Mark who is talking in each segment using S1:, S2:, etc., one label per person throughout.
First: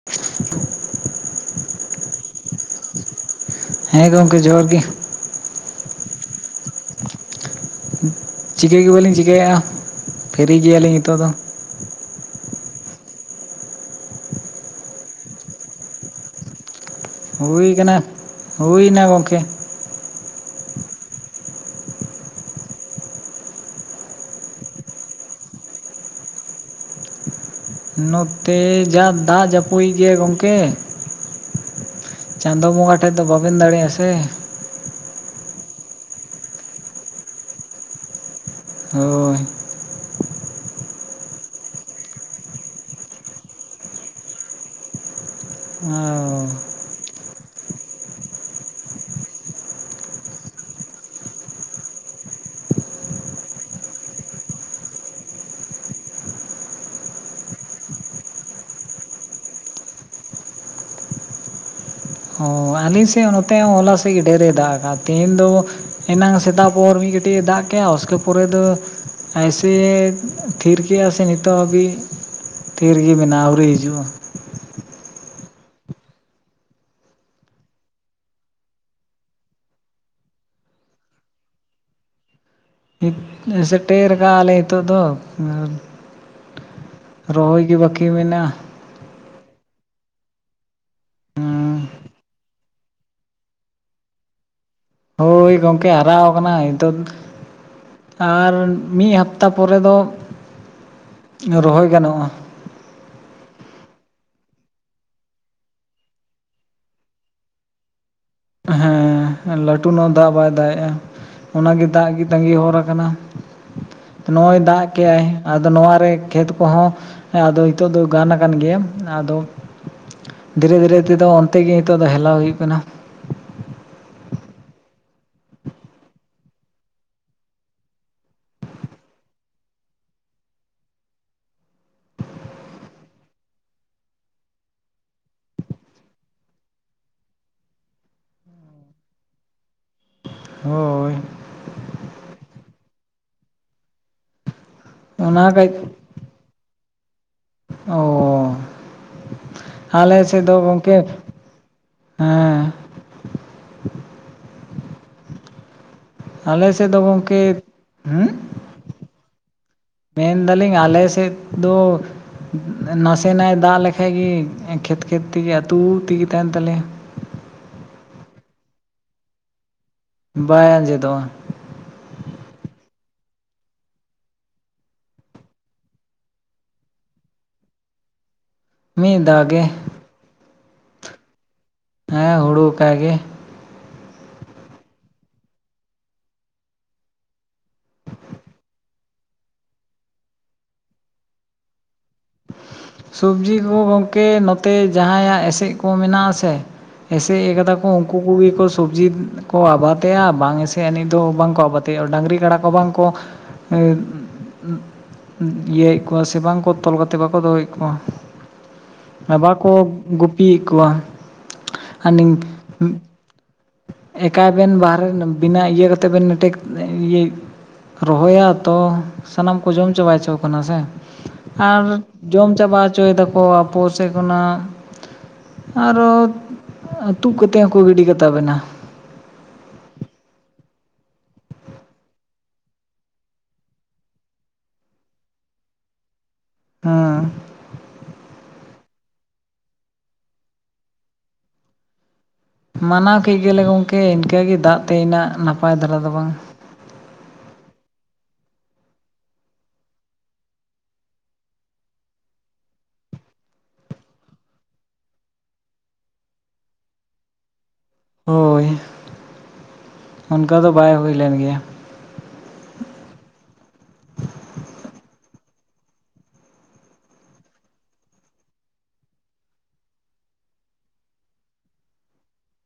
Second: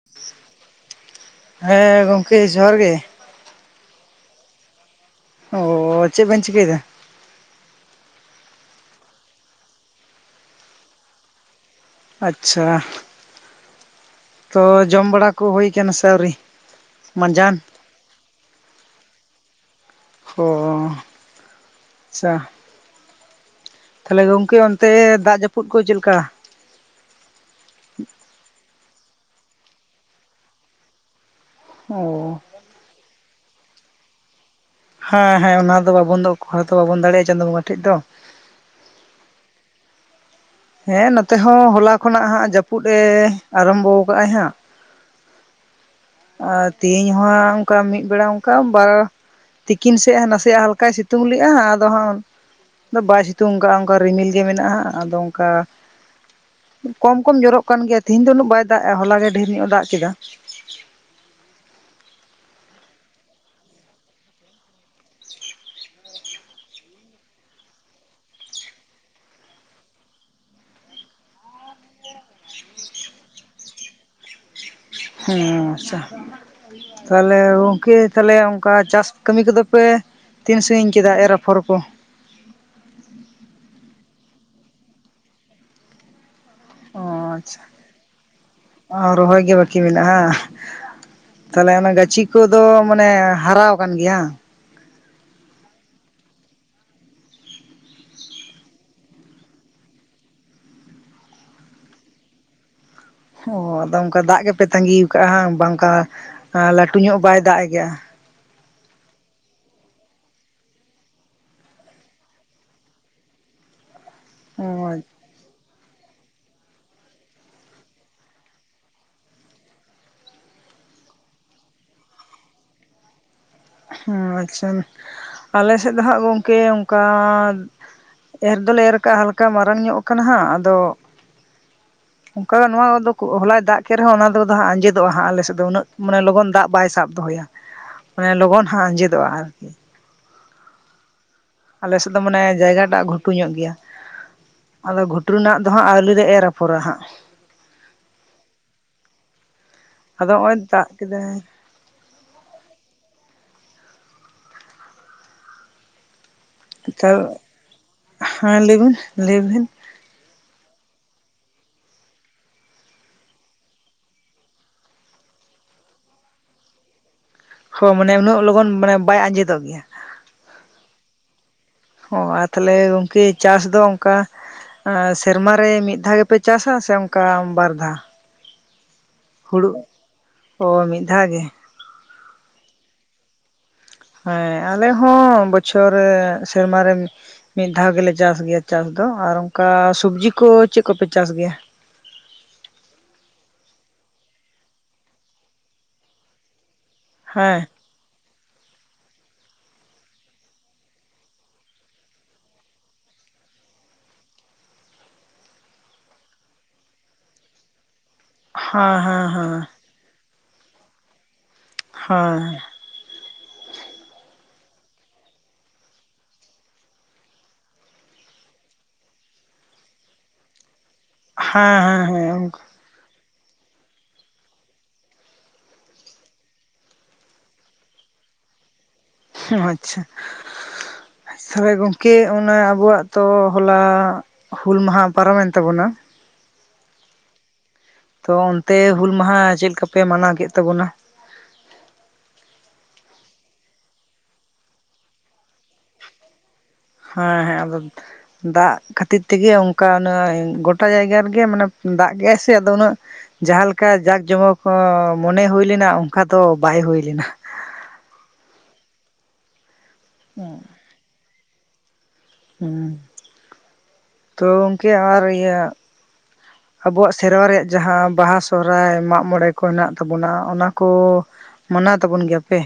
S1: [inaudible]
S2: ᱦᱮ, ᱜᱚᱝᱠᱮ ᱡᱚᱦᱟᱨ ᱜᱮ᱾
S1: ᱦᱮᱸ ᱜᱚᱝᱠᱮ ᱡᱚᱦᱟᱨ ᱜᱮ᱾
S2: ᱚᱻ ᱪᱮᱜ ᱵᱮᱱ ᱪᱤᱠᱟᱹᱭᱮᱫᱟ?
S1: ᱪᱤᱠᱟᱹ ᱜᱮ ᱵᱟᱹᱞᱤᱧ ᱪᱤᱠᱟᱭᱮᱜᱼᱟ ᱯᱷᱨᱤ ᱜᱮᱭᱟᱞᱤᱧ ᱱᱤᱛᱳᱜ ᱫᱚ᱾
S2: ᱟᱪᱪᱷᱟ ᱾ ᱛᱚ ᱡᱚᱢ ᱵᱟᱲᱟ ᱠᱚ ᱦᱩᱭ ᱠᱟᱱᱟ ᱥᱮ ᱟᱹᱣᱨᱤ? ᱢᱟᱸᱡᱟᱱ
S1: ᱦᱩᱭ ᱠᱟᱱᱟ, ᱦᱩᱭᱮᱱᱟ ᱜᱚᱝᱠᱮ᱾
S2: ᱚᱻ ᱟᱪᱪᱷᱟ᱾ ᱛᱟᱦᱚᱞᱮ ᱜᱚᱝᱠᱮ ᱚᱱᱛᱮ ᱫᱟᱜ ᱡᱟᱹᱯᱩᱫ ᱠᱚ ᱪᱮᱫ ᱞᱮᱠᱟ?
S1: ᱱᱚᱛᱮ ᱡᱟ ᱫᱟᱜ ᱡᱟᱹᱯᱩᱭ ᱜᱮᱭᱟ ᱜᱚᱝᱠᱮ᱾
S2: ᱚᱻ
S1: ᱪᱟᱸᱫᱚ ᱵᱚᱸᱜᱟ ᱴᱷᱮᱡ ᱫᱚ ᱵᱟᱵᱮᱱ ᱫᱟᱲᱮᱜᱼᱟ ᱥᱮ᱾
S2: ᱦᱮᱸ ᱦᱮᱸ ᱚᱱᱟ ᱫᱚ ᱵᱟᱵᱚᱱ ᱫᱚ ᱚᱠᱟ ᱫᱚ ᱵᱟᱵᱚᱱ ᱫᱟᱲᱮᱭᱟᱜᱼᱟ ᱪᱟᱸᱫᱳ ᱵᱚᱸᱜᱟ ᱴᱷᱮᱡ ᱫᱚ᱾
S1: ᱦᱳᱭ᱾
S2: ᱦᱮᱸ ᱱᱚᱛᱮ ᱦᱚᱸ ᱦᱚᱞᱟ ᱠᱷᱚᱱᱟᱜ ᱦᱟᱸᱜ ᱡᱟᱹᱯᱩᱱ ᱮ ᱟᱨᱟᱢᱵᱚ ᱟᱠᱼᱟᱭ ᱦᱟᱸᱜ᱾
S1: ᱚᱻ᱾
S2: ᱟᱨ ᱛᱤᱦᱤᱧ ᱦᱚᱸ ᱦᱟᱸᱜ ᱚᱱᱠᱟ ᱢᱤᱫ ᱵᱮᱲᱟ ᱚᱱᱠᱟ ᱵᱟᱨ ᱛᱤᱠᱤᱱ ᱥᱮᱜ ᱱᱟᱥᱮᱭᱟᱜ ᱦᱟᱞᱠᱟᱭ ᱥᱤᱛᱩᱝ ᱞᱮᱜᱼᱟ ᱟᱫᱚ ᱦᱟᱸᱜ ᱚᱱ ᱟᱫᱚ ᱵᱟᱭ ᱥᱤᱛᱩᱝ ᱠᱟᱜ-ᱟ ᱚᱱᱠᱟ ᱨᱤᱢᱤᱞ ᱜᱮ ᱢᱮᱱᱟᱜᱼᱟ ᱟᱫᱚ ᱚᱱᱠᱟ ᱠᱚᱢ ᱠᱚᱢ ᱡᱚᱨᱚᱜ ᱠᱟᱱ ᱜᱮᱭᱟ ᱛᱤᱦᱤᱧ ᱫᱚ ᱩᱱᱟᱹᱜ ᱵᱟᱭ ᱫᱟᱜ ᱮᱼᱟ ᱦᱚᱞᱟ ᱜᱮ ᱰᱷᱮᱨ ᱧᱚᱜ ᱮ ᱫᱟᱜ ᱠᱮᱫᱟ᱾
S1: ᱟᱞᱤᱧ ᱥᱮᱜ ᱱᱚᱛᱮ ᱦᱚᱸ ᱦᱚᱞᱟ ᱥᱮᱜ ᱜᱮ ᱰᱷᱮᱨᱮ ᱫᱟᱜ ᱠᱟᱜ-ᱟ, ᱛᱮᱦᱮᱧ ᱫᱚ ᱮᱱᱟᱝ ᱥᱮᱛᱟᱜ ᱵᱚᱨ ᱢᱤᱫ ᱠᱟᱹᱴᱤᱡ ᱮ ᱫᱟᱜ ᱠᱮᱜᱼᱟ ᱩᱥᱠᱮ ᱯᱚᱨᱮ ᱫᱚ ᱟᱭᱥᱮ ᱛᱷᱤᱨ ᱠᱮᱭᱟ ᱥᱮ ᱱᱤᱛᱚᱜ ᱦᱟᱵᱤᱡ ᱛᱷᱤᱨ ᱜᱮ ᱢᱮᱱᱟᱜᱼᱟ ᱟᱹᱣᱨᱤ ᱦᱤᱡᱩᱜᱼᱟ᱾
S2: ᱦᱩᱸ ᱟᱪᱪᱷᱟ ᱾ ᱛᱟᱦᱚᱞᱮ ᱜᱚᱝᱠᱮ ᱛᱟᱦᱞᱮ ᱚᱝᱠᱟ ᱪᱟᱥ ᱠᱟᱹᱢᱤ ᱠᱚᱫᱚ ᱯᱮ ᱛᱤᱱ ᱥᱟᱺᱜᱤᱧ ᱠᱮᱫᱟ ᱮᱨ ᱟᱯᱷᱚᱨ ᱠᱚ?
S1: ᱥᱮᱴᱮᱨ ᱟᱠᱟ ᱟᱞᱮ ᱦᱤᱛᱳᱜ ᱫᱚ
S2: ᱚ ᱟᱪᱪᱷᱟ
S1: ᱨᱚᱦᱚᱭ ᱜᱮ ᱵᱟᱠᱤ ᱢᱮᱱᱟᱜ-ᱟ᱾
S2: ᱨᱚᱦᱚᱭ ᱜᱮ ᱵᱟᱠᱤ ᱢᱮᱱᱟᱜ ᱟ ᱾ ᱛᱟᱦᱚᱞᱮ ᱚᱱᱟ ᱜᱟᱹᱪᱷᱤ ᱠᱚᱫᱚ ᱢᱟᱱᱮ ᱦᱟᱨᱟᱣ ᱟᱠᱟᱱ ᱜᱮᱭᱟ᱾
S1: ᱦᱳᱭ ᱜᱚᱝᱠᱮ ᱦᱟᱨᱟᱣ ᱟᱠᱟᱱᱟ ᱱᱤᱛᱚᱜ᱾ ᱟᱨ ᱢᱤᱫ ᱦᱟᱯᱛᱟ ᱯᱚᱨᱮ ᱫᱚ ᱨᱚᱦᱚᱭ ᱜᱟᱱᱚᱜᱼᱟ᱾
S2: ᱚ ᱟᱫᱚ ᱚᱱᱠᱟ ᱫᱟᱜ ᱜᱮᱯᱮ ᱛᱟ. ᱜᱤ ᱠᱟᱜᱟ ᱵᱟᱝᱠᱟ ᱞᱟᱹᱴᱩ ᱧᱚᱜ ᱵᱟᱭ ᱫᱟᱜ ᱮᱜᱼᱟ᱾
S1: ᱦᱮᱸ ᱞᱟᱹᱴᱩ ᱱᱚ ᱫᱟᱜ ᱵᱟᱭ ᱫᱟᱜ ᱮᱼᱟ᱾ ᱚᱱᱟᱜᱮ ᱫᱟᱜ ᱜᱮ ᱛᱟᱸᱜᱤ ᱦᱚᱨ ᱟᱠᱟᱱᱟ ᱱᱚᱜᱼᱚᱭ
S2: ᱚ
S1: ᱫᱟᱜ ᱠᱮᱟᱭ᱾ ᱱᱚᱣᱟ ᱨᱮ ᱠᱷᱮᱛ ᱠᱚᱦᱚᱸ ᱱᱤᱛᱚᱜ ᱫᱚ ᱜᱟᱱ ᱟᱠᱟᱱ ᱜᱮᱭᱟ ᱟᱫᱚ ᱫᱷᱤᱨᱮ ᱫᱷᱤᱨᱮ ᱛᱮᱫᱚ ᱚᱱᱛᱮ ᱜᱮ ᱱᱤᱛᱚᱜ ᱫᱚ ᱦᱮᱞᱟᱣ ᱦᱩᱭᱩᱜ ᱠᱟᱱᱟ᱾
S2: ᱦᱩᱸ ᱟᱪᱪᱷᱟ᱾ ᱟᱞᱮ ᱥᱮᱫ ᱫᱚᱦᱟᱸᱜ ᱜᱚᱢᱠᱮ ᱚᱱᱠᱟ ᱮᱨ ᱫᱚᱞᱮ ᱮᱨ ᱠᱟᱜᱼᱟ ᱦᱟᱞᱠᱟ ᱢᱟᱨᱟᱝ ᱧᱚᱜ ᱠᱟᱱᱟ ᱦᱟᱸᱜ ᱟᱫᱚ ᱚᱱᱠᱟ ᱫᱚ ᱱᱚᱣᱟᱫᱚ ᱦᱚᱞᱟᱭ ᱫᱟᱜ ᱠᱮᱫ ᱨᱮᱦᱚᱸ ᱚᱱᱟ ᱫᱚ ᱟᱸᱡᱮᱫᱚᱜᱼᱟ ᱦᱟᱸᱜ ᱟᱞᱮᱥᱮᱫ ᱫᱚ ᱩᱱᱟᱹᱜ ᱢᱟᱱᱮ ᱞᱚᱜᱚᱱ ᱫᱟᱜ ᱵᱟᱭ ᱥᱟᱵ ᱫᱚᱦᱚᱭᱟ᱾ ᱞᱚᱜᱚᱱ ᱦᱟᱸᱜ ᱟᱸᱡᱮᱫᱚᱜᱼᱟ ᱦᱟᱝ
S1: ᱦᱳᱭ
S2: ᱟᱞᱮᱥᱮᱫ ᱫᱚ ᱢᱟᱱᱮ ᱡᱟᱭᱜᱟᱴᱟᱜ ᱜᱷᱩᱴᱩ ᱧᱚᱜ ᱜᱮᱭᱟ ᱟᱫᱚ ᱜᱷᱩᱴᱩ
S1: ᱚᱱᱟ
S2: ᱨᱮᱱᱟᱜ ᱫᱚ
S1: ᱠᱟᱹᱡ
S2: ᱦᱟᱸᱜ ᱟᱣᱨᱤ ᱞᱮ ᱮᱨᱟ ᱯᱚᱨᱟ ᱦᱟᱸᱜ᱾
S1: ᱚ ᱟᱞᱮ
S2: ᱟᱫᱚ
S1: ᱥᱮᱫ ᱫᱚ
S2: ᱱᱚᱜᱼᱚᱭ ᱫᱟᱜ
S1: ᱜᱚᱝᱠᱮ
S2: ᱠᱮᱫᱟᱭ
S1: ᱦᱮᱸ ᱟᱞᱮ ᱥᱮᱫ ᱫᱚ
S2: ᱛᱟᱣ
S1: ᱜᱚᱝᱠᱮ [inaudible] ᱦᱩᱸ
S2: ᱦᱮᱸ ᱞᱟᱹᱭᱵᱤᱱ ᱞᱟᱹᱭᱵᱤᱱ
S1: ᱢᱮᱱᱫᱟᱞᱤᱧ ᱟᱞᱮ ᱥᱮᱫ ᱫᱚ ᱱᱟᱥᱮᱱᱟᱜᱮ ᱫᱟᱜ ᱞᱮᱠᱷᱟᱡ ᱜᱮ ᱠᱷᱮᱛ ᱠᱷᱮᱛ ᱛᱮᱜᱮ ᱟᱹᱛᱩ ᱛᱮᱜᱮ ᱛᱟᱦᱮᱱ ᱛᱟᱞᱮᱭᱟ᱾
S2: ᱦᱩᱸ ᱢᱟᱱᱮ ᱩᱱᱟᱹᱜ ᱞᱚᱜᱚᱱ ᱢᱟᱱᱮ ᱵᱟᱭ ᱟᱸᱡᱮᱫᱚᱜ ᱜᱮᱭᱟ᱾
S1: ᱵᱟᱭ ᱟᱸᱡᱮᱫᱚᱜᱼᱟ᱾
S2: ᱦᱚᱸ ᱟᱨ ᱛᱟᱦᱞᱮ ᱜᱚᱝᱠᱮ ᱪᱟᱥ ᱫᱚ ᱚᱱᱠᱟ ᱥᱮᱨᱢᱟᱟᱨᱮ ᱢᱤᱫ ᱫᱷᱟᱣ ᱜᱮᱯᱮ ᱪᱟᱥᱟ ᱥᱮ ᱚᱱᱠᱟ ᱵᱟᱨ ᱫᱷᱟᱣ
S1: ᱢᱤᱫ ᱫᱷᱟᱣ ᱜᱮ
S2: ᱦᱩᱲᱳ ᱦᱚᱸ ᱢᱤᱫ ᱫᱷᱟᱣ ᱜᱮ᱾
S1: ᱦᱮᱸ ᱦᱩᱲᱩ ᱟᱠᱟ ᱜᱤ᱾
S2: ᱦᱮᱸ ᱟᱞᱮ ᱦᱚᱸ ᱵᱚᱪᱷᱚᱨ ᱨᱮ ᱥᱮᱨᱢᱟ ᱨᱮ ᱢᱤᱫ ᱫᱷᱟᱣ ᱜᱮᱞᱮ ᱪᱟᱥ ᱜᱮᱭᱟ ᱪᱟᱥ ᱫᱚ ᱟᱨ ᱚᱱᱠᱟ ᱥᱚᱵᱡᱤ ᱠᱚ ᱪᱮᱫ ᱠᱚᱯᱮ ᱪᱟᱥ ᱜᱮᱭᱟ?
S1: ᱥᱚᱵᱡᱤ ᱠᱚ ᱜᱚᱢᱠᱮ ᱱᱚᱛᱮ ᱡᱟᱦᱟᱸᱭᱟᱜ ᱮᱥᱮᱫ ᱠᱚ ᱢᱮᱱᱟᱜ ᱟᱥᱮ ᱮᱥᱮᱫ
S2: ᱦᱮᱸ
S1: ᱟᱠᱟᱫᱟ ᱠᱚ ᱩᱱᱠᱩ ᱠᱚᱜᱮ ᱠᱚ ᱥᱚᱵᱡᱤ ᱠᱚ ᱟᱵᱚᱣᱟ ᱛᱮ ᱵᱟᱝ ᱮᱥᱮᱫ ᱟᱹᱱᱤᱡ ᱫᱚ ᱵᱟᱝᱠᱚ ᱟᱵᱟᱫᱼᱟ ᱰᱟᱹᱟᱝᱨᱤ ᱠᱟᱰᱟ ᱠᱚ ᱵᱟᱝᱠᱚ [unintelligible] ᱤᱭᱟᱹᱭᱮᱫ ᱠᱚᱣᱟ ᱥᱮ ᱵᱟᱝ ᱠᱚ ᱛᱚᱞ ᱠᱟ ᱛᱮ ᱵᱟᱠᱚ ᱫᱚᱦᱚᱭᱮᱫ ᱠᱚᱣᱟ
S2: ᱦᱮᱸ ᱦᱮᱸ
S1: ᱵᱟᱠᱚ ᱜᱩᱯᱤᱭᱮᱫ ᱠᱚᱣᱟ᱾
S2: ᱦᱮᱸ
S1: [unintelligible] ᱮᱠᱟᱭ ᱵᱮᱱ ᱵᱟᱦᱨᱮ ᱵᱮᱱᱟᱹ ᱤᱭᱟᱹ ᱠᱟᱛᱮᱫ ᱵᱮᱱ ᱱᱟᱴᱮᱡ ᱤᱭᱟᱹ ᱨᱚᱦᱚᱭᱟ ᱛᱚ ᱥᱟᱱᱟᱢ ᱠᱚ ᱡᱚᱢ ᱪᱟᱵᱟᱭᱪᱚ ᱠᱟᱱᱟ ᱥᱮ
S2: ᱦᱮᱸ ᱦᱮᱸ ᱦᱮᱸ
S1: ᱪᱟᱵᱟᱪᱚᱭ ᱫᱟᱠᱚ ᱟᱯᱚ ᱥᱮᱫ ᱠᱷᱚᱱᱟᱜ ᱟᱨᱚ ᱦᱚᱸ ᱛᱩᱫ ᱠᱟᱛᱮ ᱦᱚᱸ ᱠᱚ ᱜᱤᱰᱤ ᱠᱟᱛᱟ ᱵᱮᱱᱟ᱾
S2: ᱟᱪᱪᱷᱟ ᱛᱟᱦᱚᱞᱮ ᱜᱚᱝᱠᱮ ᱚᱱᱟ ᱟᱵᱚᱣᱟᱜ ᱛᱚ ᱦᱚᱞᱟ ᱦᱩᱞ ᱢᱟᱦᱟ ᱯᱟᱨᱚᱢᱮᱱ ᱛᱟᱵᱚᱱᱟ᱾
S1: ᱦᱮᱸ
S2: ᱛᱚ ᱚᱱᱛᱮ ᱦᱩᱞ ᱢᱟᱦᱟ ᱪᱮᱫ ᱞᱮᱠᱟᱯᱮ ᱢᱟᱱᱟᱣ ᱠᱮᱫ ᱛᱟᱵᱚᱱᱟ᱾
S1: ᱢᱟᱱᱟᱣ ᱠᱮᱫ ᱜᱮᱭᱟ ᱞᱮ ᱜᱚᱝᱠᱮ ᱤᱱᱠᱟᱹᱜᱮ ᱫᱟᱜ ᱛᱮ ᱤᱱᱟᱹᱜ ᱱᱟᱯᱟᱭ ᱫᱷᱟᱨᱟ ᱫᱚ ᱵᱟᱝ
S2: ᱦᱮᱸᱻᱦᱮᱸ ᱟᱫᱚ ᱫᱟᱜ ᱠᱷᱟᱹᱛᱤᱨ ᱛᱮᱜᱮ ᱚᱱᱠᱟ ᱩᱱᱟᱹᱜ ᱜᱚᱴᱟ ᱡᱟᱭᱜᱟ ᱨᱮᱜᱮ ᱢᱟᱱᱮ ᱫᱟᱜ ᱠᱮᱜᱟᱭ ᱥᱮ ᱟᱫᱚ ᱩᱱᱟᱹᱜ ᱡᱟᱦᱟᱸ ᱞᱮᱠᱟ ᱡᱟᱸᱠ ᱡᱚᱢᱚᱠ ᱦᱚᱸ ᱢᱚᱱᱮ ᱦᱩᱭ ᱞᱮᱱᱟ ᱚᱱᱠᱟ ᱫᱚ ᱵᱟᱭ ᱦᱩᱭ ᱞᱮᱱᱟ᱾
S1: ᱦᱳᱭ ᱚᱱᱠᱟ ᱫᱚ ᱵᱟᱭ ᱦᱩᱭᱞᱱ ᱜᱮᱭᱟ᱾
S2: ᱦᱩᱸ ᱛᱚ ᱜᱚᱝᱠᱮ ᱟᱨ ᱤᱭᱟᱹ ᱟᱵᱚᱣᱟᱜ ᱥᱮᱨᱣᱟ ᱨᱮᱭᱟᱜ ᱡᱟᱦᱟᱸ ᱵᱟᱦᱟ ᱥᱚᱦᱨᱟᱭ ᱢᱟᱜ ᱢᱚᱬᱮ ᱠᱚ ᱦᱮᱱᱟᱜ ᱛᱟᱵᱚᱱᱟ ᱚᱱᱟ ᱠᱚ ᱢᱟᱱᱟᱣ ᱛᱟᱵᱚᱱ ᱜᱮᱭᱟ ᱯᱮ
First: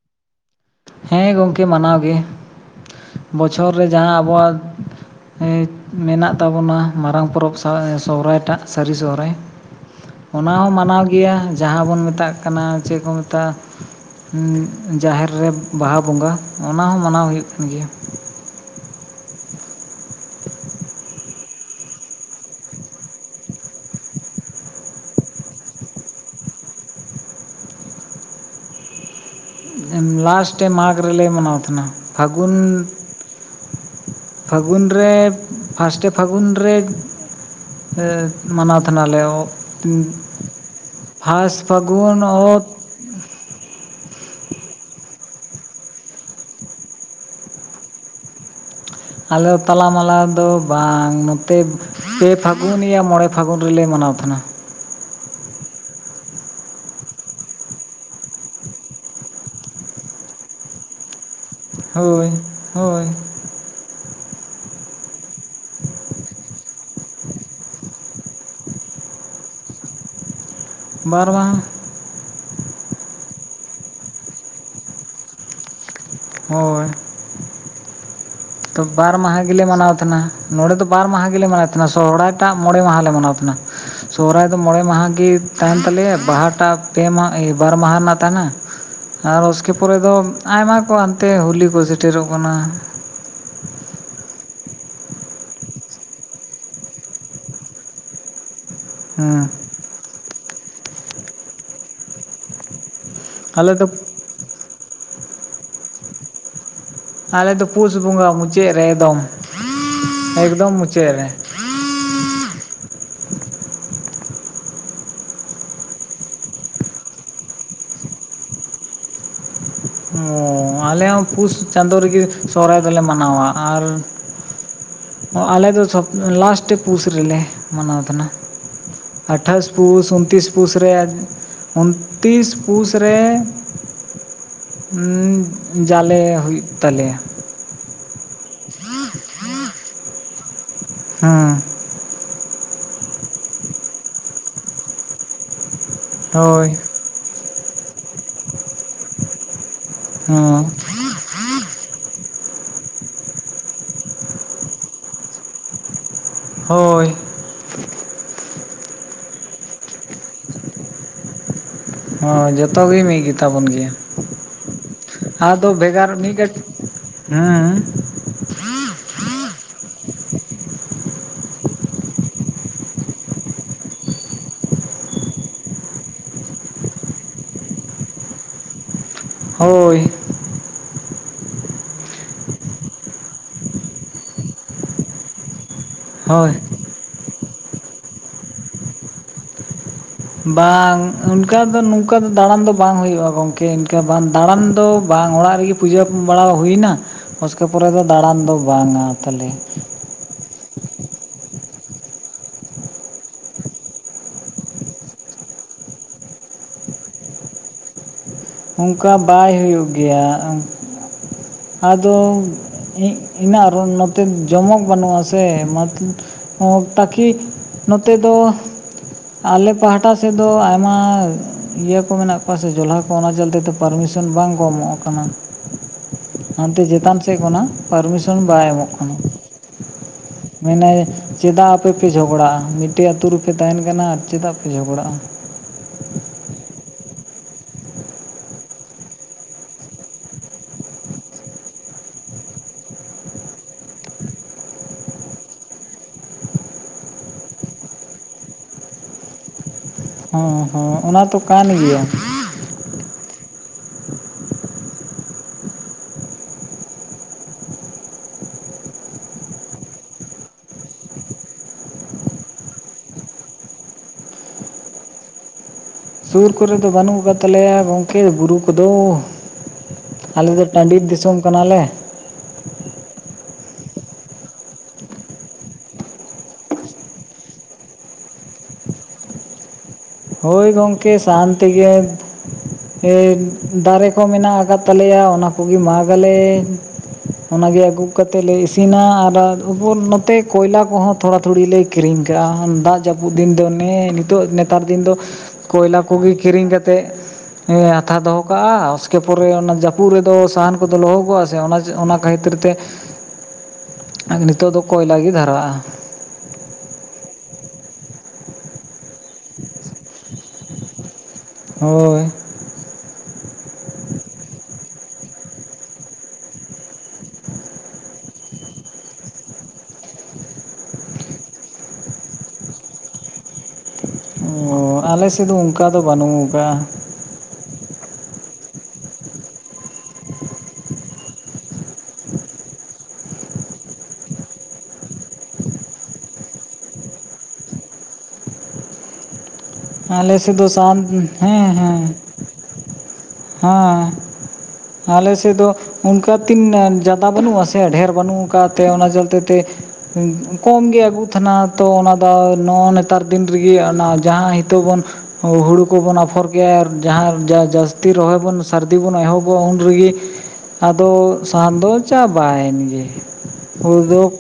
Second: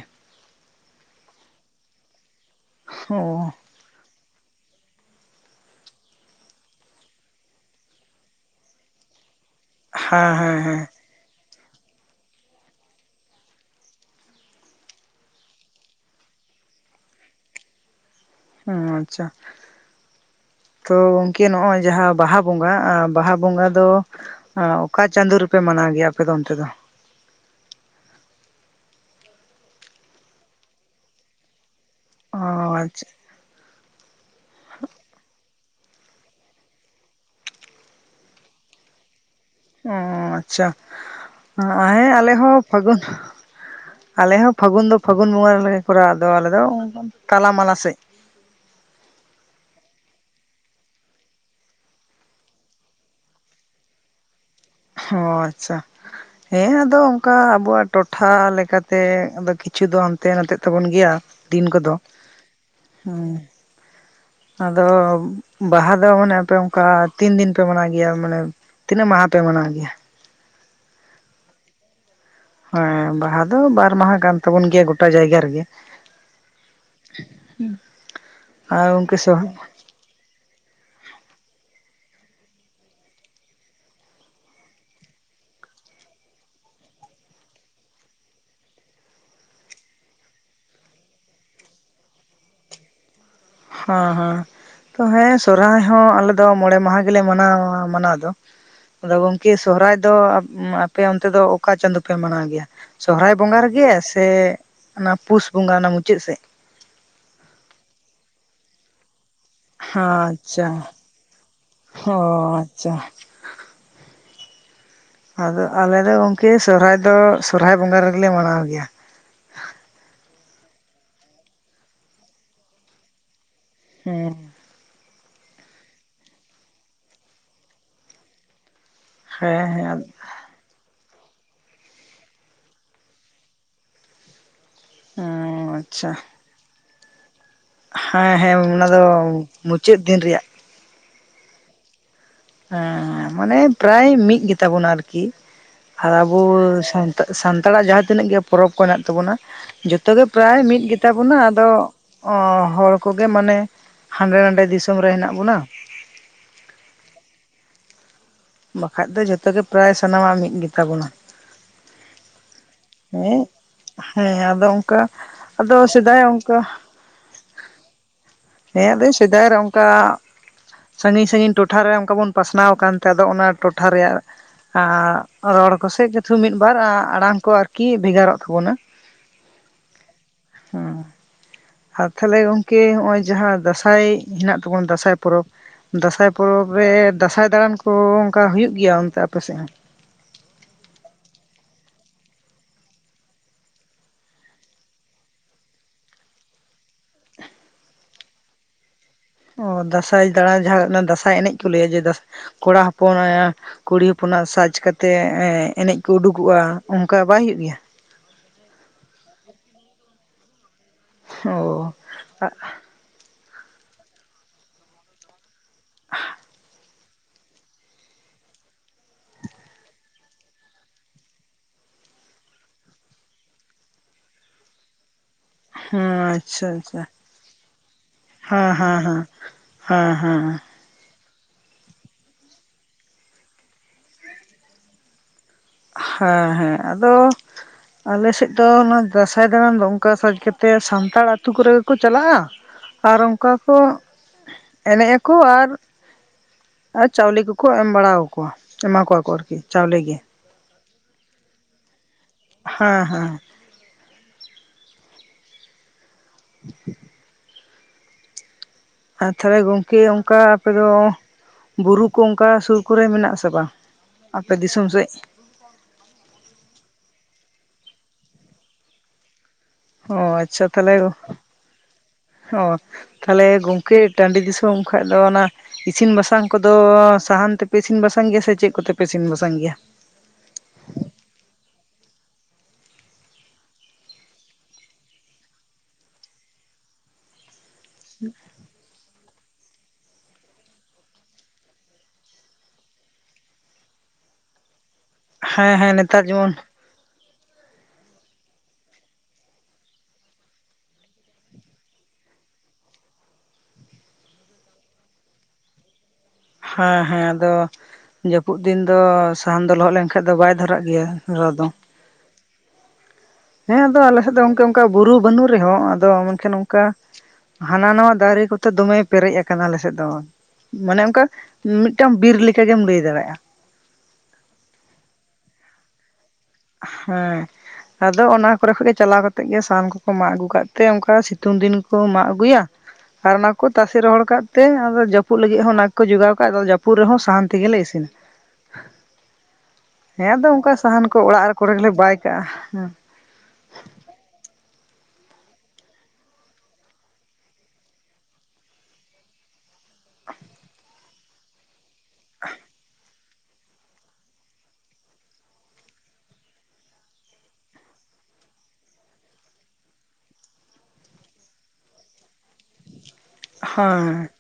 S1: ᱦᱮᱸ ᱜᱚᱢᱠᱮ ᱢᱟᱱᱟᱣ ᱜᱮᱮ
S2: ᱚ
S1: ᱵᱚᱪᱷᱚᱨ ᱨᱮ ᱡᱟᱦᱟᱸ ᱟᱵᱚᱣᱟᱜ ᱢᱮᱱᱟᱜ ᱛᱟᱵᱚᱱᱟ ᱢᱟᱨᱟᱝ ᱯᱚᱨᱚᱵᱽ ᱥᱟᱶ ᱥᱚᱦᱨᱟᱭᱴᱟᱜ ᱥᱟᱹᱨᱤ ᱥᱚᱦᱨᱟᱭ
S2: ᱦᱮᱸ
S1: ᱚᱱᱟ
S2: ᱦᱮᱸ
S1: ᱦᱚᱸ
S2: ᱦᱮᱸ
S1: ᱢᱟᱱᱟᱣ ᱜᱮ ᱜᱮᱭᱟ ᱡᱟᱦᱟᱸ ᱵᱚᱱ ᱢᱮᱛᱟᱜ ᱠᱟᱱᱟ ᱪᱮᱫ ᱠᱚ ᱢᱮᱛᱟᱜᱼᱟ ᱡᱟᱦᱮᱨ ᱨᱮ ᱵᱟᱦᱟ ᱵᱚᱸᱜᱟ ᱚᱱᱟ ᱦᱚᱸ ᱢᱟᱱᱟᱣ ᱦᱩᱭᱩᱜ ᱠᱟᱱ ᱜᱮᱭᱟ᱾
S2: ᱦᱮᱸ ᱟᱪᱷᱟ ᱛᱚ ᱜᱚᱝᱠᱮ ᱱᱚᱜᱼᱚᱭ ᱡᱟᱦᱟᱸ ᱵᱟᱦᱟ ᱵᱚᱸᱜᱟ-ᱵᱟᱦᱟ ᱵᱚᱸᱜᱟ ᱫᱚ ᱚᱠᱟ ᱪᱟᱸᱫᱳ ᱨᱮᱯᱮ ᱢᱟᱱᱟᱣ ᱜᱮᱭᱟ ᱟᱯᱮ ᱫᱚ ᱚᱱᱛᱮ ᱫᱚ?
S1: ᱞᱟᱥᱴᱮ ᱢᱟᱜᱽ ᱨᱮᱞᱮ ᱢᱟᱱᱟᱣ ᱛᱟᱦᱮᱱᱟ
S2: ᱚ
S1: ᱯᱷᱟᱹᱜᱩᱱ
S2: ᱟᱪᱪᱷᱟ
S1: ᱯᱷᱟᱹᱜᱩᱱ ᱨᱮ ᱯᱷᱟᱥᱴᱮ ᱯᱷᱟᱹᱜᱩᱱ ᱨᱮ ᱢᱟᱱᱟᱣ ᱛᱟᱦᱮᱱᱟᱞᱮ
S2: ᱚ ᱟᱪᱷᱟ
S1: ᱯᱷᱟᱥᱴ
S2: ᱦᱮᱸ
S1: ᱯᱷᱟᱹᱜᱩᱱ
S2: ᱟᱞᱮ ᱦᱚᱸ
S1: ᱚᱛ
S2: ᱯᱷᱟᱹᱜᱩᱱ ᱟᱞᱮ ᱦᱚᱸ ᱯᱷᱟᱹᱜᱩᱱ ᱫᱚ ᱯᱷᱟᱹᱜᱩᱱ ᱵᱚᱸᱜᱟ ᱨᱮ ᱠᱚᱨᱟᱣᱟ ᱟᱫᱚ ᱟᱞᱮ ᱫᱚ ᱛᱟᱞᱟ-ᱢᱟᱞᱟ ᱥᱮᱫ
S1: ᱟᱞᱮ ᱫᱚ ᱛᱟᱞᱟᱢᱟᱞᱟ ᱫᱚ ᱵᱟᱝ ᱱᱚᱛᱮ ᱯᱮ ᱯᱷᱟᱹᱜᱩᱱ ᱭᱟ ᱢᱚᱬᱮ ᱯᱷᱟᱹᱜᱩᱱ ᱨᱮᱞᱮ ᱢᱟᱱᱟᱣ ᱛᱟᱦᱮᱱᱟ᱾
S2: ᱦᱚᱸ ᱟᱪᱷᱟ ᱦᱮᱸ ᱟᱫᱚ ᱚᱱᱠᱟ ᱟᱵᱚᱣᱟᱜ ᱴᱚᱴᱷᱟ ᱞᱮᱠᱟᱛᱮ ᱠᱤᱪᱷᱩ ᱫᱚ ᱦᱟᱱᱛᱮ- ᱱᱟᱛᱮ ᱛᱟᱵᱚᱱ ᱜᱮᱭᱟ᱾ ᱫᱤᱱ ᱠᱚᱫᱚ
S1: ᱦᱳᱭ ᱦᱳᱭ
S2: ᱟᱫᱚ ᱵᱟᱦᱟ ᱫᱚ ᱢᱟᱱᱮ ᱟᱯᱮ ᱚᱱᱠᱟ ᱛᱤᱱ ᱫᱤᱱ ᱯᱮ ᱢᱟᱱᱟ ᱜᱮᱭᱟ ᱢᱟᱱᱮ ᱛᱤᱱᱟᱹᱜ ᱢᱟᱦᱟ ᱯᱮ ᱢᱟᱱᱟᱣ ᱜᱮᱭᱟ?
S1: ᱵᱟᱨ ᱵᱟᱝ
S2: ᱦᱮᱸ ᱵᱟᱦᱟ ᱫᱚ ᱵᱟᱨ ᱢᱟᱦᱟ ᱠᱟᱱ ᱛᱟᱵᱚᱱ ᱜᱮᱭᱟ ᱜᱚᱴᱟ ᱡᱟᱭᱜᱟ ᱨᱮᱜᱮ
S1: ᱦᱳᱭ
S2: ᱦᱮᱸ
S1: ᱛᱚ
S2: ᱟᱨ
S1: ᱵᱟᱨ
S2: ᱜᱚᱢᱠᱮ ᱥᱚᱦ
S1: ᱢᱟᱦᱟ ᱜᱮᱞᱮ ᱢᱟᱱᱟᱣ ᱛᱟᱦᱮᱱᱟ᱾ ᱱᱚᱸᱰᱮ ᱫᱚ ᱵᱟᱨ ᱢᱟᱦᱟ ᱜᱮᱞᱮ ᱢᱟᱱᱟᱣᱮᱫ ᱛᱟᱦᱮᱱᱟ ᱥᱚᱦᱨᱟᱭᱴᱟᱜ ᱢᱚᱬᱮ ᱢᱟᱦᱟᱞᱮ ᱢᱟᱱᱟᱣ ᱛᱟᱦᱮᱱᱟ᱾ ᱥᱚᱦᱨᱟᱭ ᱫᱚ ᱢᱚᱬᱮ ᱢᱟᱦᱟ ᱜᱮ ᱛᱟᱦᱮᱱ ᱛᱟᱞᱮᱭᱟ ᱵᱟᱦᱟᱴᱟᱜ ᱯᱮ ᱢᱟᱦ ᱵᱟᱨ ᱢᱟᱦᱟ ᱨᱮᱱᱟᱜ ᱛᱟᱦᱮᱱᱟ᱾ ᱟᱨ ᱩᱥᱠᱮ ᱯᱚᱨᱮ ᱫᱚ ᱟᱭᱢᱟ ᱠᱚ ᱦᱟᱱᱛᱮ ᱦᱳᱞᱤ ᱠᱚ ᱥᱮᱴᱮᱨᱚᱜ ᱠᱟᱱᱟ᱾
S2: ᱦᱚᱸ-ᱦᱚᱸ ᱛᱚ ᱦᱮᱸ ᱥᱚᱨᱦᱟᱭ ᱦᱚᱸ ᱟᱞᱮ ᱫᱚ ᱢᱚᱬᱮ ᱢᱟᱦᱟ ᱜᱮᱞᱮ ᱢᱟᱱᱟᱣᱟ ᱢᱟᱱᱟᱣ ᱫᱚ ᱟᱫᱚ
S1: ᱦᱮᱸ
S2: ᱜᱚᱢᱠᱮ ᱥᱚᱦᱨᱟᱭ ᱫᱚ ᱟᱯᱮ ᱚᱱᱛᱮ ᱫᱚ ᱚᱠᱟ ᱪᱟᱸᱫᱳ ᱯᱮ ᱢᱟᱱᱟᱣ ᱜᱮᱭᱟ? ᱥᱚᱦᱨᱟᱭ ᱵᱚᱸᱜᱟ
S1: ᱟᱞᱮ ᱫᱚ
S2: ᱨᱮᱜᱮ ᱥᱮ ᱚᱱᱟ ᱯᱩᱥ ᱵᱚᱸᱜᱟ ᱚᱱᱟ ᱢᱩᱪᱟᱹᱫ ᱥᱮᱫ
S1: ᱟᱞᱮᱫᱚ ᱯᱩᱥ ᱵᱚᱸᱜᱟ ᱢᱩᱪᱟᱹᱫ ᱨᱮ ᱮᱠᱫᱚᱢ,
S2: ᱟᱪᱪᱷᱟ
S1: ᱮᱠᱫᱚᱢ ᱢᱩᱪᱟᱹᱫ ᱨᱮ
S2: ᱚ ᱟᱪᱷᱟ ᱟᱫᱚ ᱟᱞᱮᱫᱚ ᱜᱚᱝᱠᱮ ᱥᱚᱦᱨᱟᱭ ᱫᱚ ᱥᱚᱦᱨᱟᱭ ᱵᱚᱸᱜᱟ ᱨᱮᱜᱮ ᱢᱟᱱᱟᱣ ᱜᱮᱭᱟ᱾
S1: ᱚ ᱟᱞᱮ ᱦᱚᱸ ᱯᱩᱥ ᱪᱟᱸᱫᱳ ᱨᱮᱜᱮ ᱥᱚᱦᱨᱟᱭ ᱫᱚᱞᱮ ᱢᱟᱱᱟᱣᱟ ᱟᱨ
S2: ᱦᱮᱸ
S1: ᱟᱞᱮ ᱫᱚ ᱞᱟᱥᱴ ᱯᱩᱥ ᱨᱮᱞᱮ ᱢᱟᱱᱟᱣ ᱛᱟᱦᱮᱱᱟ᱾ ᱟᱴᱷᱟᱥ
S2: ᱦᱮᱸ ᱦᱮᱸ
S1: ᱯᱩᱥ, ᱩᱱᱛᱨᱤᱥ ᱯᱩᱥ ᱨᱮ ᱩᱱᱛᱨᱤᱥ ᱯᱩᱥ ᱨᱮ
S2: ᱚ
S1: ᱩᱸ
S2: ᱟᱪᱪᱷᱟ
S1: ᱡᱟᱞᱮ ᱦᱩᱭᱩᱜ ᱛᱟᱞᱮᱭᱟ᱾
S2: ᱦᱮᱸ ᱦᱮᱸ ᱚᱱᱟ ᱫᱚ ᱢᱩᱪᱟᱹᱫ ᱫᱤᱱ ᱨᱮᱭᱟᱜ
S1: ᱦᱩᱸ
S2: ᱦᱮᱸ ᱢᱟᱱᱮ ᱯᱨᱟᱭ ᱢᱤᱫ ᱜᱮ ᱛᱟᱵᱚᱱᱟ ᱟᱨᱠᱤ, ᱟᱵᱚ
S1: ᱦᱳᱭ
S2: ᱥᱟᱱ ᱥᱟᱱᱛᱟᱲᱟᱜ ᱡᱟᱦᱟᱸ ᱛᱤᱱᱟᱹᱜ ᱜᱮ ᱯᱚᱨᱚᱵᱽ ᱠᱚ ᱦᱮᱱᱟᱜ ᱛᱟᱵᱚᱱᱟ ᱡᱚᱛᱚ ᱜᱮ ᱯᱨᱟᱭ
S1: ᱦᱮᱸ
S2: ᱢᱤᱫ ᱜᱮ ᱛᱟᱵᱚᱱᱟ ᱟᱫᱚ ᱦᱚᱲ ᱠᱚᱜᱮ ᱢᱟᱱᱮ ᱦᱟᱸᱰᱮ ᱱᱟᱰᱮ ᱫᱤᱥᱚᱢ ᱨᱮ ᱦᱮᱱᱟᱜ ᱵᱚᱱᱟ᱾
S1: ᱦᱳᱭ᱾
S2: ᱵᱟᱠᱷᱟᱡ ᱫᱚ ᱡᱚᱛᱚ ᱜᱮ ᱯᱨᱟᱭ ᱥᱟᱱᱟᱢᱟᱜ ᱢᱤᱫ ᱜᱮ ᱛᱟᱵᱚᱱᱟ ᱾
S1: ᱚ ᱡᱚᱛᱚ ᱜᱮ ᱢᱤᱫ ᱜᱮ
S2: ᱦᱮᱸ
S1: ᱛᱟᱵᱚᱱ ᱜᱮᱭᱟ,
S2: ᱦᱮᱸ ᱟᱫᱚ ᱚᱱᱠᱟ
S1: ᱟᱫᱚ ᱵᱷᱮᱜᱟᱨ
S2: ᱥᱮᱫᱟᱭ
S1: ᱢᱤᱫ
S2: ᱚᱱᱠᱟ
S1: ᱦᱩᱸ ᱾
S2: ᱦᱮᱸ ᱟᱫᱚ ᱥᱮᱫᱟᱭ ᱨᱮ ᱚᱱᱠᱟ ᱥᱟᱺᱜᱤᱧ ᱥᱟᱺᱜᱤᱧ ᱴᱚᱴᱷᱟ ᱨᱮ ᱚᱱᱠᱟ ᱵᱚᱱ ᱯᱟᱥᱱᱟᱣ ᱟᱠᱟᱱ ᱛᱮ ᱟᱫᱚ ᱚᱱᱟ ᱴᱚᱴᱷᱟ ᱨᱮᱭᱟᱜ ᱨᱚᱲ ᱠᱚ ᱥᱮᱡ ᱠᱪᱷᱩ ᱢᱤᱫᱵᱟᱨ ᱟᱲᱟᱝ ᱠᱚ ᱟᱨᱠᱤ ᱵᱷᱮᱜᱟᱨᱚᱜ ᱛᱟᱵᱚᱱᱟ᱾
S1: ᱦᱳᱭ᱾
S2: ᱦᱩᱸ᱾ ᱟᱨ ᱛᱟᱦᱞᱮ ᱜᱚᱢᱠᱮ ᱱᱚᱜ-ᱚᱭ ᱡᱟᱦᱟᱸ ᱫᱟᱸᱥᱟᱭ ᱦᱮᱱᱟᱜ ᱛᱟᱵᱚᱱ ᱫᱟᱸᱥᱟᱭ ᱯᱚᱨᱚᱵᱽ ᱫᱟᱸᱥᱟᱭ
S1: ᱦᱳᱭ
S2: ᱯᱚᱨᱚᱵᱽ ᱨᱮ ᱫᱟᱸᱥᱟᱭ ᱫᱟᱬᱟᱱ ᱠᱚ ᱚᱱᱠᱟ ᱦᱩᱭᱩᱜ ᱜᱮᱭᱟ ᱚᱱᱛᱮ ᱟᱯᱮ ᱥᱮᱫ ᱦᱚᱸ?
S1: ᱵᱟᱝ ᱚᱱᱠᱟ ᱫᱚ ᱱᱚᱝᱠᱟ ᱫᱚ ᱫᱟᱬᱟᱱ ᱫᱚ ᱵᱟᱝ ᱦᱩᱭᱩᱜᱼᱟ ᱜᱚᱢᱠᱮ, ᱤᱱᱠᱟᱹ ᱵᱟᱝ ᱫᱟᱬᱟᱱ ᱫᱚ ᱵᱟᱝ ᱚᱲᱟᱜ ᱨᱮᱜᱮ ᱯᱩᱡᱟᱹ ᱵᱟᱲᱟ ᱦᱩᱭᱮᱱᱟ, ᱩᱥᱠᱮ ᱯᱚᱨᱮ ᱫᱚ ᱫᱟᱬᱟᱱ ᱫᱚ ᱵᱟᱝᱟ ᱾
S2: ᱚᱸ ᱫᱟᱸᱥᱟᱭ ᱫᱟᱬᱟᱱ ᱡᱟᱦᱟᱸ ᱫᱟᱸᱥᱟᱭ ᱮᱱᱮᱡ ᱠᱚ ᱞᱟᱹᱭᱟ ᱡᱮ ᱠᱚᱲᱟ ᱦᱚᱯᱚᱱ ᱠᱩᱲᱤ ᱦᱚᱯᱚᱱᱟᱜ ᱥᱟᱡᱽ ᱠᱟᱛᱮᱫ ᱮᱸ-ᱮᱱᱮᱡ ᱠᱚ ᱩᱰᱩᱠᱚᱜᱼᱟ, ᱚᱱᱠᱟ ᱵᱟᱭ ᱦᱩᱭᱩᱜ ᱜᱮᱭᱟ?
S1: ᱚᱱᱠᱟ ᱵᱟᱭ ᱦᱩᱭᱩᱜ ᱜᱮᱭᱟ,
S2: ᱚ
S1: ᱟᱫᱚ ᱤᱱᱟᱹᱜ ᱟᱨᱚ ᱱᱚᱛᱮ ᱡᱚᱢᱚᱠ ᱵᱟᱹᱱᱩᱜᱼᱟ ᱥᱮ [unintelligible] ᱛᱟᱠᱤ ᱱᱚᱛᱮ ᱫᱚ ᱟᱞᱮ ᱯᱟᱦᱴᱟ ᱥᱮᱫ ᱫᱚ ᱟᱭᱢᱟ ᱤᱭᱟᱹ ᱠᱚ ᱢᱮᱱᱟᱜ ᱠᱚᱣᱟ ᱥᱮ ᱡᱚᱞᱦᱟ ᱚᱱᱟ ᱪᱚᱞᱛᱮ ᱫᱚ ᱯᱟᱨᱢᱤᱥᱚᱱ ᱵᱟᱝ ᱠᱚ ᱮᱢᱚᱜ ᱠᱟᱱᱟ᱾
S2: ᱦᱮᱸ ᱟᱪᱪᱷᱟ
S1: ᱦᱟᱱᱛᱮ
S2: ᱟᱪᱪᱷᱟ
S1: ᱪᱮᱛᱟᱱ ᱥᱮᱫ ᱠᱷᱚᱱᱟᱜ ᱯᱟᱨᱢᱤᱥᱚᱱ
S2: ᱦᱮᱸ
S1: ᱵᱟᱭ ᱮᱢᱚᱜ
S2: ᱦᱮᱸ
S1: ᱠᱟᱱᱟ᱾
S2: ᱦᱮᱸ ᱦᱮᱸ᱾
S1: [unintelligible] ᱪᱮᱫᱟᱜ ᱟᱯᱮᱯᱮ ᱡᱷᱚᱜᱽᱲᱟᱜᱼᱟ? ᱢᱤᱫᱴᱮᱡ ᱟᱹᱛᱩ ᱨᱮᱯᱮ ᱛᱟᱦᱮᱱ ᱠᱟᱱᱟ ᱟᱨ ᱪᱮᱫᱟᱜ ᱯᱮ ᱡᱷᱚᱜᱲᱟᱜᱼᱟ?
S2: ᱦᱮᱸ ᱦᱮᱸ ᱟᱫᱚ ᱟᱞᱮ ᱥᱮᱫ ᱫᱚ ᱚᱱᱟ ᱫᱟᱸᱥᱟᱭ ᱫᱟᱬᱟᱱ ᱫᱚ ᱚᱱᱠᱟ ᱥᱟᱡᱽ ᱠᱟᱛᱮᱫ ᱥᱟᱱᱛᱟᱲ ᱟᱹᱛᱩ ᱠᱚᱨᱮ ᱜᱮᱠᱚ ᱪᱟᱞᱟᱜᱼᱟ᱾ ᱟᱨ ᱚᱱᱠᱟ ᱠᱚ ᱮᱱᱮᱡ ᱟᱠᱚ ᱟᱨ ᱟᱨ ᱪᱟᱣᱞᱮ ᱠᱚᱠᱚ ᱮᱢ ᱵᱟᱲᱟ ᱟᱠᱚᱣᱟ, ᱮᱢᱟ ᱟᱠᱚᱣᱟ ᱠᱚ ᱟᱨᱠᱤ ᱪᱟᱣᱞᱮ ᱜᱮ᱾
S1: ᱦᱮᱸ ᱦᱮᱸ ᱚᱱᱟ ᱛᱚ ᱠᱟᱱ ᱜᱮᱭᱟ᱾
S2: ᱦᱮᱸ ᱦᱮᱸ᱾ [inaudible] ᱟᱨ ᱛᱟᱦᱚᱞᱮ ᱜᱚᱢᱠᱮ ᱚᱱᱠᱟ ᱟᱯᱮ ᱫᱚ ᱵᱩᱨᱩ ᱠᱚ ᱚᱱᱠᱟ ᱥᱩᱨ ᱠᱚᱨᱮ ᱢᱮᱱᱟᱜ-ᱟ ᱥᱮ ᱵᱟᱝ? ᱟᱯᱮ ᱫᱤᱥᱚᱢ ᱥᱮᱡ?
S1: ᱥᱩᱨ ᱠᱚᱨᱮ ᱫᱚ ᱵᱟᱹᱱᱩᱜ ᱟᱠᱟᱫ ᱛᱟᱞᱮᱭᱟ ᱜᱚᱢᱠᱮ ᱵᱩᱨᱩ ᱠᱚᱫᱚ᱾
S2: ᱚ
S1: ᱟᱞᱮ ᱫᱚ ᱴᱟᱺᱰᱤ ᱫᱤᱥᱚᱢ ᱠᱟᱱᱟ ᱞᱮ ᱾
S2: ᱚᱸ ᱛᱟᱦᱚᱞᱮ ᱜᱚᱢᱠᱮ ᱴᱟᱺᱰᱤ ᱫᱤᱥᱚᱢ ᱠᱷᱟᱡ ᱫᱚ ᱚᱱᱟ ᱤᱥᱤᱱ ᱵᱟᱥᱟᱝ ᱠᱚᱫᱚ ᱥᱟᱦᱟᱱ ᱛᱮᱯᱮ ᱤᱥᱤᱱ ᱵᱟᱥᱟᱝ ᱜᱮᱭᱟ ᱥᱮ ᱪᱮᱫ ᱠᱚᱛᱮ ᱯᱮ ᱤᱥᱤᱱ ᱵᱟᱥᱟᱝ ᱜᱮᱭᱟ?
S1: ᱦᱳᱭ ᱜᱚᱢᱠᱮ ᱥᱟᱦᱟᱱ ᱛᱮᱜᱮ᱾ ᱮᱹᱭ ᱫᱟᱨᱮ ᱠᱚ ᱢᱮᱱᱟᱜ ᱟᱠᱟᱫ ᱛᱟᱞᱮᱭᱟ ᱚᱱᱟ ᱠᱚᱜᱮ ᱢᱟᱜᱽ ᱟᱞᱮ᱾ ᱚᱱᱟ ᱜᱮ ᱟᱹᱜᱩ ᱠᱟᱛᱮᱫ ᱞᱮ ᱤᱥᱤᱱᱟ ᱟᱨ ᱩᱯᱚᱨ ᱱᱚᱛᱮ ᱠᱚᱭᱞᱟ ᱠᱚᱦᱚᱸ ᱛᱷᱚᱲᱟ ᱛᱷᱩᱲᱤ ᱞᱮ ᱠᱤᱨᱤᱧ ᱠᱟᱜᱼᱟ ᱫᱟᱜ ᱡᱟᱹᱯᱩᱫ ᱫᱤᱱ ᱫᱚ ᱱᱮᱜ-ᱮ ᱱᱤᱛᱚᱜ ᱱᱮᱛᱟᱨ ᱫᱤᱱ ᱫᱚ
S2: ᱦᱮᱸ ᱦᱮᱸ
S1: ᱠᱚᱭᱞᱟ
S2: ᱱᱮᱛᱟᱨ
S1: ᱠᱚᱜᱮ
S2: ᱡᱮᱢᱚᱱ
S1: ᱠᱤᱨᱤᱧ ᱠᱟᱛᱮᱫ ᱦᱟᱛᱟᱣ ᱫᱚᱦᱚ ᱠᱟᱜᱼᱟ ᱩᱥᱠᱮ ᱯᱚᱨᱮ ᱚᱱᱟ ᱡᱟᱹᱯᱩᱫ ᱨᱮᱫᱚ ᱥᱟᱦᱟᱱ ᱠᱚᱫᱚ ᱞᱚᱦᱚᱫᱚᱜᱼᱟ ᱥᱮ ᱚᱱᱟ ᱠᱷᱟᱹᱛᱤᱨ ᱛᱮ
S2: [inaudible]
S1: ᱱᱤᱛᱚᱜ ᱫᱚ ᱠᱚᱭᱞᱟ ᱜᱮ ᱫᱷᱟᱨᱟᱜᱼᱟ ᱾
S2: ᱦᱮᱸ ᱦᱮᱸ ᱟᱫᱚ ᱡᱟᱹᱯᱩᱫ ᱫᱤᱱ ᱫᱚ ᱥᱟᱦᱟᱱ ᱫᱚ ᱞᱚᱦᱚᱫ ᱞᱮᱱ ᱠᱷᱟᱡ ᱫᱚ ᱵᱟᱭ ᱫᱷᱚᱨᱟᱜ ᱜᱮᱭᱟ ᱫᱷᱚᱨᱟᱣ ᱫᱚ ᱾
S1: ᱦᱳᱭ ᱾
S2: ᱦᱮᱸ ᱟᱫᱚ ᱟᱞᱮ ᱥᱮᱫ ᱫᱚ ᱚᱱᱠᱟ ᱚᱱᱠᱟ ᱵᱩᱨᱩ ᱵᱟᱹᱱᱩᱜ ᱨᱮᱦᱚᱸ ᱟᱫᱚ ᱢᱮᱱᱠᱷᱟᱱ ᱚᱱᱠᱟ ᱦᱟᱱᱟ ᱱᱟᱣᱟ ᱫᱟᱨᱮ ᱠᱚᱛᱮ ᱫᱚᱢᱮ ᱯᱮᱨᱮᱡ ᱟᱠᱟᱱᱟ ᱟᱞᱮ ᱥᱮᱫ ᱫᱚ ᱾ ᱢᱟᱱᱮ ᱚᱱᱠᱟ ᱢᱤᱫᱴᱟᱝ ᱵᱤᱨ ᱞᱮᱠᱟ ᱜᱮᱢ ᱞᱟᱹᱭ ᱫᱟᱲᱮᱜᱼᱟ ᱾
S1: ᱚᱸ ᱟᱞᱮ ᱥᱮᱫ ᱫᱚ ᱚᱱᱠᱟ ᱫᱚ ᱵᱟᱹᱱᱩᱜ ᱟᱠᱟᱜ-ᱟ ᱾
S2: ᱦᱮᱸ ᱾ ᱟᱫᱚ ᱚᱱᱟ ᱠᱚᱨᱮ ᱠᱷᱚᱱ ᱜᱮ ᱪᱟᱞᱟᱣ ᱠᱟᱛᱮᱫ ᱜᱮ ᱥᱟᱦᱟᱱ ᱠᱚᱠᱚ ᱢᱟᱜ ᱟᱹᱜᱩ ᱠᱟᱜ ᱛᱮ ᱚᱱᱠᱟ ᱥᱤᱛᱩᱝ ᱫᱤᱱ ᱠᱚ ᱢᱟᱜ ᱟᱹᱜᱩᱭᱟ ᱾ ᱟᱨ ᱚᱱᱟ ᱠᱚ ᱛᱟᱥᱮ ᱨᱚᱦᱚᱲ ᱠᱟᱜ ᱛᱮ ᱟᱫᱚ ᱡᱟᱹᱯᱩᱜ ᱞᱟᱹᱜᱤᱫ ᱦᱚᱸ ᱚᱱᱟ ᱠᱚ ᱡᱚᱜᱟᱣ ᱠᱟᱜ-ᱟ ᱟᱫᱚ ᱡᱟᱹᱯᱩᱜ ᱨᱮᱦᱚᱸ ᱥᱟᱦᱟᱱ ᱛᱮᱜᱮ ᱞᱮ ᱤᱥᱤᱱ ᱤᱥᱱᱟ ᱾
S1: ᱟᱞᱮ ᱥᱮᱫ ᱫᱚ ᱥᱟᱦᱟᱱ
S2: ᱚᱲᱟᱜ ᱨᱮ ᱠᱚᱨᱮ
S1: ᱦᱮᱸ
S2: ᱜᱮᱞᱮ
S1: ᱦᱮᱸ
S2: ᱵᱟᱭ ᱠᱟᱜ-ᱟ ᱦᱮᱸ ᱾
S1: ᱦᱮᱸ, ᱟᱞᱮ ᱥᱮᱫ ᱫᱚ ᱚᱱᱠᱟ ᱛᱤᱱ ᱡᱟᱫᱟ ᱵᱟᱹᱱᱩᱜ ᱟᱥᱮ ᱰᱷᱮᱨ ᱵᱟᱹᱱᱩᱜ ᱟᱠᱟᱫ ᱛᱮ ᱚᱱᱟ ᱪᱚᱞᱛᱮ ᱛᱮ ᱠᱚᱢ ᱜᱮ ᱟᱹᱜᱩᱜ ᱛᱟᱦᱮᱱᱟ ᱛᱚ ᱚᱱᱟ ᱫᱚ ᱱᱚ ᱱᱮᱛᱟᱨ ᱫᱤᱱ ᱨᱮᱜᱮ ᱚᱱᱟ ᱡᱟᱦᱟᱸ ᱦᱤᱛᱚᱜ ᱵᱚᱱ ᱦᱩᱲᱩ ᱠᱚᱵᱚᱱ ᱟᱯᱷᱚᱨ ᱠᱮᱭᱟ ᱟᱨ ᱡᱟᱦᱟᱸ ᱡᱟᱹᱥᱛᱤ ᱨᱚᱦᱚᱭ ᱵᱚᱱ ᱥᱟᱹᱨᱫᱤ ᱵᱚᱱ ᱮᱦᱚᱵᱚᱜ-ᱟ ᱩᱱ ᱨᱮᱜᱮ ᱟᱫᱚ ᱥᱟᱦᱟᱱ ᱫᱚ ᱪᱟᱵᱟᱭᱮᱱ ᱜᱮ, ᱦᱩᱲ
S2: ᱦᱮᱸ
S1: ᱫᱚᱠ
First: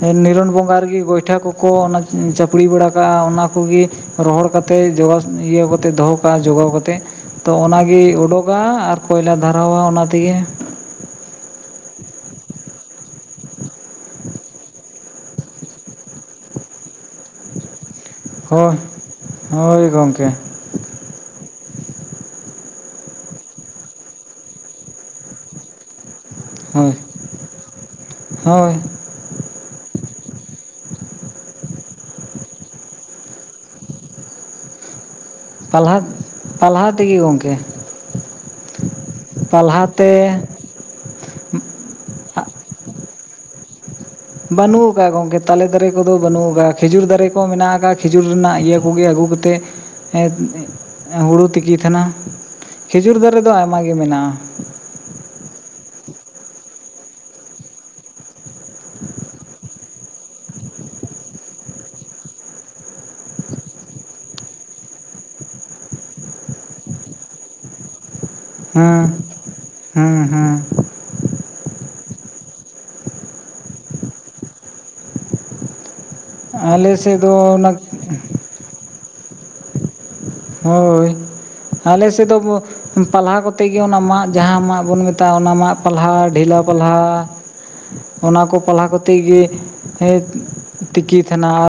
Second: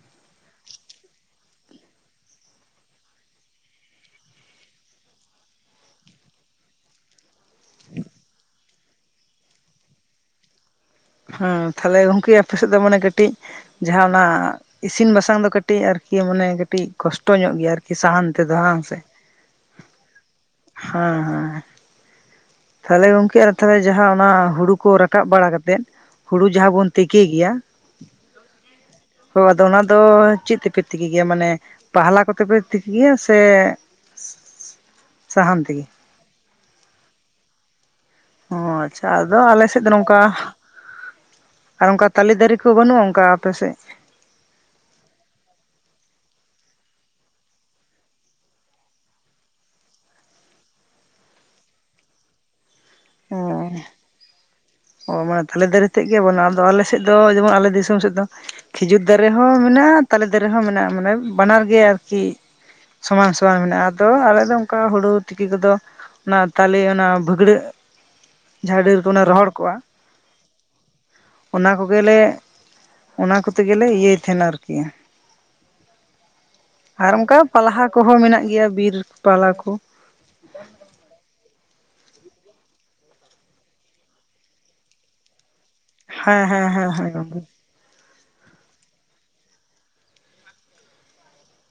S1: ᱱᱤᱨᱚᱱ ᱵᱚᱸᱜᱟ ᱨᱮᱜᱮ ᱜᱚᱭᱴᱷᱟ ᱠᱚᱠᱚ ᱚᱱᱟ ᱪᱟᱯᱲᱤ ᱵᱟᱲᱟ ᱠᱟᱜ-ᱟ ᱚᱱᱟ ᱠᱚᱜᱮ ᱨᱚᱦᱚᱲ ᱠᱟᱛᱮ ᱡᱚᱜ ᱤᱭᱟᱹ ᱠᱟᱛᱮ ᱫᱚᱦᱚ ᱠᱟᱜ-ᱟ ᱡᱚᱜᱟᱣ ᱠᱟᱛᱮ ᱾ ᱛᱚ ᱚᱱᱟ ᱜᱮ ᱚᱰᱚᱠᱟ ᱟᱨ ᱠᱚᱭᱞᱟ ᱫᱷᱟᱨᱟᱣᱟ ᱚᱱᱟ ᱛᱮᱜᱮ ᱾
S2: ᱦᱮᱸ ᱛᱟᱦᱞᱮ ᱜᱚᱝᱠᱮ ᱟᱯᱮ ᱥᱮᱫ ᱫᱚ ᱢᱟᱱᱮ ᱠᱟᱹᱴᱤᱡ ᱡᱟᱦᱟᱸ ᱚᱱᱟ ᱤᱥᱤᱱ ᱵᱟᱥᱟᱝ ᱫᱚ ᱠᱟᱹᱴᱤᱡ ᱟᱨᱠᱤ ᱢᱟᱱᱮ ᱠᱟᱹᱴᱤᱡ ᱠᱚᱥᱴᱚ ᱧᱚᱜ ᱜᱮᱭᱟ ᱟᱨᱠᱤ ᱾ ᱠᱤ ᱥᱟᱦᱟᱱ ᱛᱮᱫᱚ
S1: ᱦᱳᱭ
S2: ᱦᱟᱝ ᱥᱮ?
S1: ᱦᱳᱭ ᱜᱚᱢᱠᱮ
S2: ᱦᱮᱸ ᱦᱮᱸ ᱾ ᱛᱟᱦᱚᱞᱮ ᱜᱚᱝᱠᱮ ᱟᱫᱚ ᱛᱟᱦᱮ ᱡᱟᱦᱟᱸ ᱚᱱᱟ ᱦᱩᱲᱩ ᱠᱚ ᱨᱟᱠᱟᱵ ᱵᱟᱲᱟ ᱠᱟᱛᱮᱫ ᱦᱩᱲᱩ ᱡᱟᱦᱟᱸ ᱵᱚᱱ
S1: ᱦᱳᱭ
S2: ᱛᱤᱠᱤ ᱜᱮᱭᱟ
S1: ᱦᱳᱭ
S2: ᱛᱚ ᱟᱫᱚ ᱚᱱᱟ ᱫᱚ ᱪᱮᱫ ᱛᱮᱯᱮ ᱛᱤᱠᱤ ᱜᱮᱭᱟ ᱢᱟᱱᱮ ᱯᱟᱦᱞᱟ ᱠᱚᱛᱮ ᱯᱮ ᱛᱤᱠᱤ ᱜᱮᱭᱟ ᱥᱮ [inaudible] ᱥᱟᱦᱟᱱ ᱛᱮᱜᱮ
S1: ᱯᱟᱞᱦᱟ ᱯᱟᱞᱦᱟ ᱛᱮᱜᱮ ᱜᱚᱝᱠᱮ ᱾
S2: ᱚᱸ ᱟᱪᱪᱷᱟ, ᱟᱫᱚ ᱟᱞᱮ ᱥᱮᱫ ᱫᱚ ᱱᱚᱝᱠᱟ ᱟᱨ ᱚᱱᱠᱟ ᱛᱟᱞᱮ ᱫᱟᱨᱮ ᱠᱚ ᱵᱟᱹᱱᱩᱜ-ᱟ ᱚᱱᱠᱟ ᱟᱯᱮ ᱥᱮᱫ?
S1: ᱵᱟᱹᱱᱩᱜ ᱟᱠᱟᱜ-ᱟ ᱜᱚᱝᱠᱮ ᱛᱟᱞᱮ ᱫᱟᱨᱮ ᱠᱚᱫᱚ ᱵᱟᱹᱱᱩᱜ ᱟᱠᱟᱜ-ᱟ ᱠᱷᱮᱡᱩᱨ ᱫᱟᱨᱮ ᱠᱚ ᱢᱮᱱᱟᱜ ᱟᱠᱟᱜ-ᱟ ᱠᱷᱮᱡᱩᱨ ᱨᱮᱱᱟᱜ ᱤᱭᱟᱹ ᱠᱚᱜᱮ ᱟᱹᱜᱩ ᱠᱟᱛᱮᱫ ᱮᱸᱫ ᱦᱩᱲᱩ ᱛᱤᱠᱤᱭ ᱛᱟᱦᱮᱱᱟ ᱾ ᱠᱷᱤᱡᱩᱨ ᱫᱟᱨᱮ ᱫᱚ ᱟᱭᱢᱟ ᱜᱮ ᱢᱮᱱᱟᱜ-ᱟ ᱾
S2: ᱚᱸ ᱢᱟᱱᱮ ᱛᱟᱞᱮ ᱫᱟᱨᱮ ᱛᱮᱫ ᱜᱮ ᱵᱟᱹᱱᱩᱜ-ᱟ ᱟᱫᱚ ᱟᱞᱮ ᱥᱮᱫ ᱫᱚ ᱡᱮᱢᱚᱱ ᱟᱞᱮ ᱫᱤᱥᱚᱢ ᱥᱮᱫ ᱫᱚ ᱠᱷᱤᱡᱩᱨ ᱫᱟᱨᱮ ᱦᱚᱸ ᱢᱮᱱᱟᱜ-ᱟ, ᱛᱟᱞᱮ ᱫᱟᱨᱮ ᱦᱚᱸ ᱢᱮᱱᱟᱜ-ᱟ ᱢᱟᱱᱮ ᱵᱟᱱᱟᱨ ᱜᱮ ᱟᱨᱠᱤ ᱥᱚᱢᱟᱱ ᱥᱚᱢᱟᱱ ᱢᱮᱱᱟᱜ-ᱟ, ᱟᱫᱚ ᱟᱞᱮ ᱫᱚ ᱚᱱᱠᱟ ᱦᱩᱲᱩ ᱛᱤᱠᱤ ᱠᱚᱫᱚ ᱚᱱᱟ ᱛᱟᱞᱮ ᱚᱱᱟ ᱵᱟᱹᱜᱲᱟᱹᱜ ᱡᱟᱦᱟᱸ ᱰᱟᱹᱨ ᱠᱚ
S1: ᱦᱮᱸ
S2: ᱨᱚᱦᱚᱲ ᱠᱚᱜᱼᱟ
S1: ᱦᱮᱸ ᱦᱮᱸ
S2: ᱚᱱᱟ ᱠᱚᱜᱮᱞᱮᱼᱼ ᱚᱱᱟ ᱠᱚᱛᱮ ᱜᱮᱞᱮ ᱤᱭᱟᱹᱭ ᱛᱟᱦᱮᱱᱟ ᱟᱨᱠᱤ,
S1: ᱟᱞᱮ
S2: ᱟᱨ
S1: ᱥᱮᱫ ᱫᱚ
S2: ᱚᱱᱠᱟ
S1: ᱚᱱᱟ
S2: ᱯᱟᱞᱦᱟ ᱠᱚᱦᱚᱸ ᱢᱮᱱᱟᱜ ᱜᱮᱭᱟ ᱵᱤᱨ ᱯᱟᱞᱦᱟ ᱠᱚ
S1: ᱦᱳᱭ᱾ ᱟᱞᱮ ᱥᱮᱫ ᱫᱚ ᱯᱟᱞᱦᱟ ᱠᱚᱛᱮ ᱜᱮ ᱚᱱᱟ ᱢᱟᱫ ᱡᱟᱦᱟᱸ ᱢᱟᱫ ᱵᱚᱱ ᱢᱮᱛᱟᱜ-ᱟ ᱚᱱᱟ ᱢᱟᱫᱼᱼ ᱯᱟᱞᱦᱟ
S2: ᱦᱮᱸ
S1: ᱰᱷᱮᱞᱟ
S2: ᱦᱮᱸ ᱦᱮᱸ
S1: ᱯᱟᱞᱦᱟᱼᱼ
S2: ᱦᱮᱸ ᱜᱚᱝᱠᱮ
S1: ᱚᱱᱟ ᱠᱚ ᱯᱟᱞᱦᱟ ᱠᱚᱛᱮ ᱜᱮ ᱛᱤᱠᱤᱭ ᱛᱟᱦᱮᱱᱟ ᱴᱤᱠᱤ, ᱼᱼ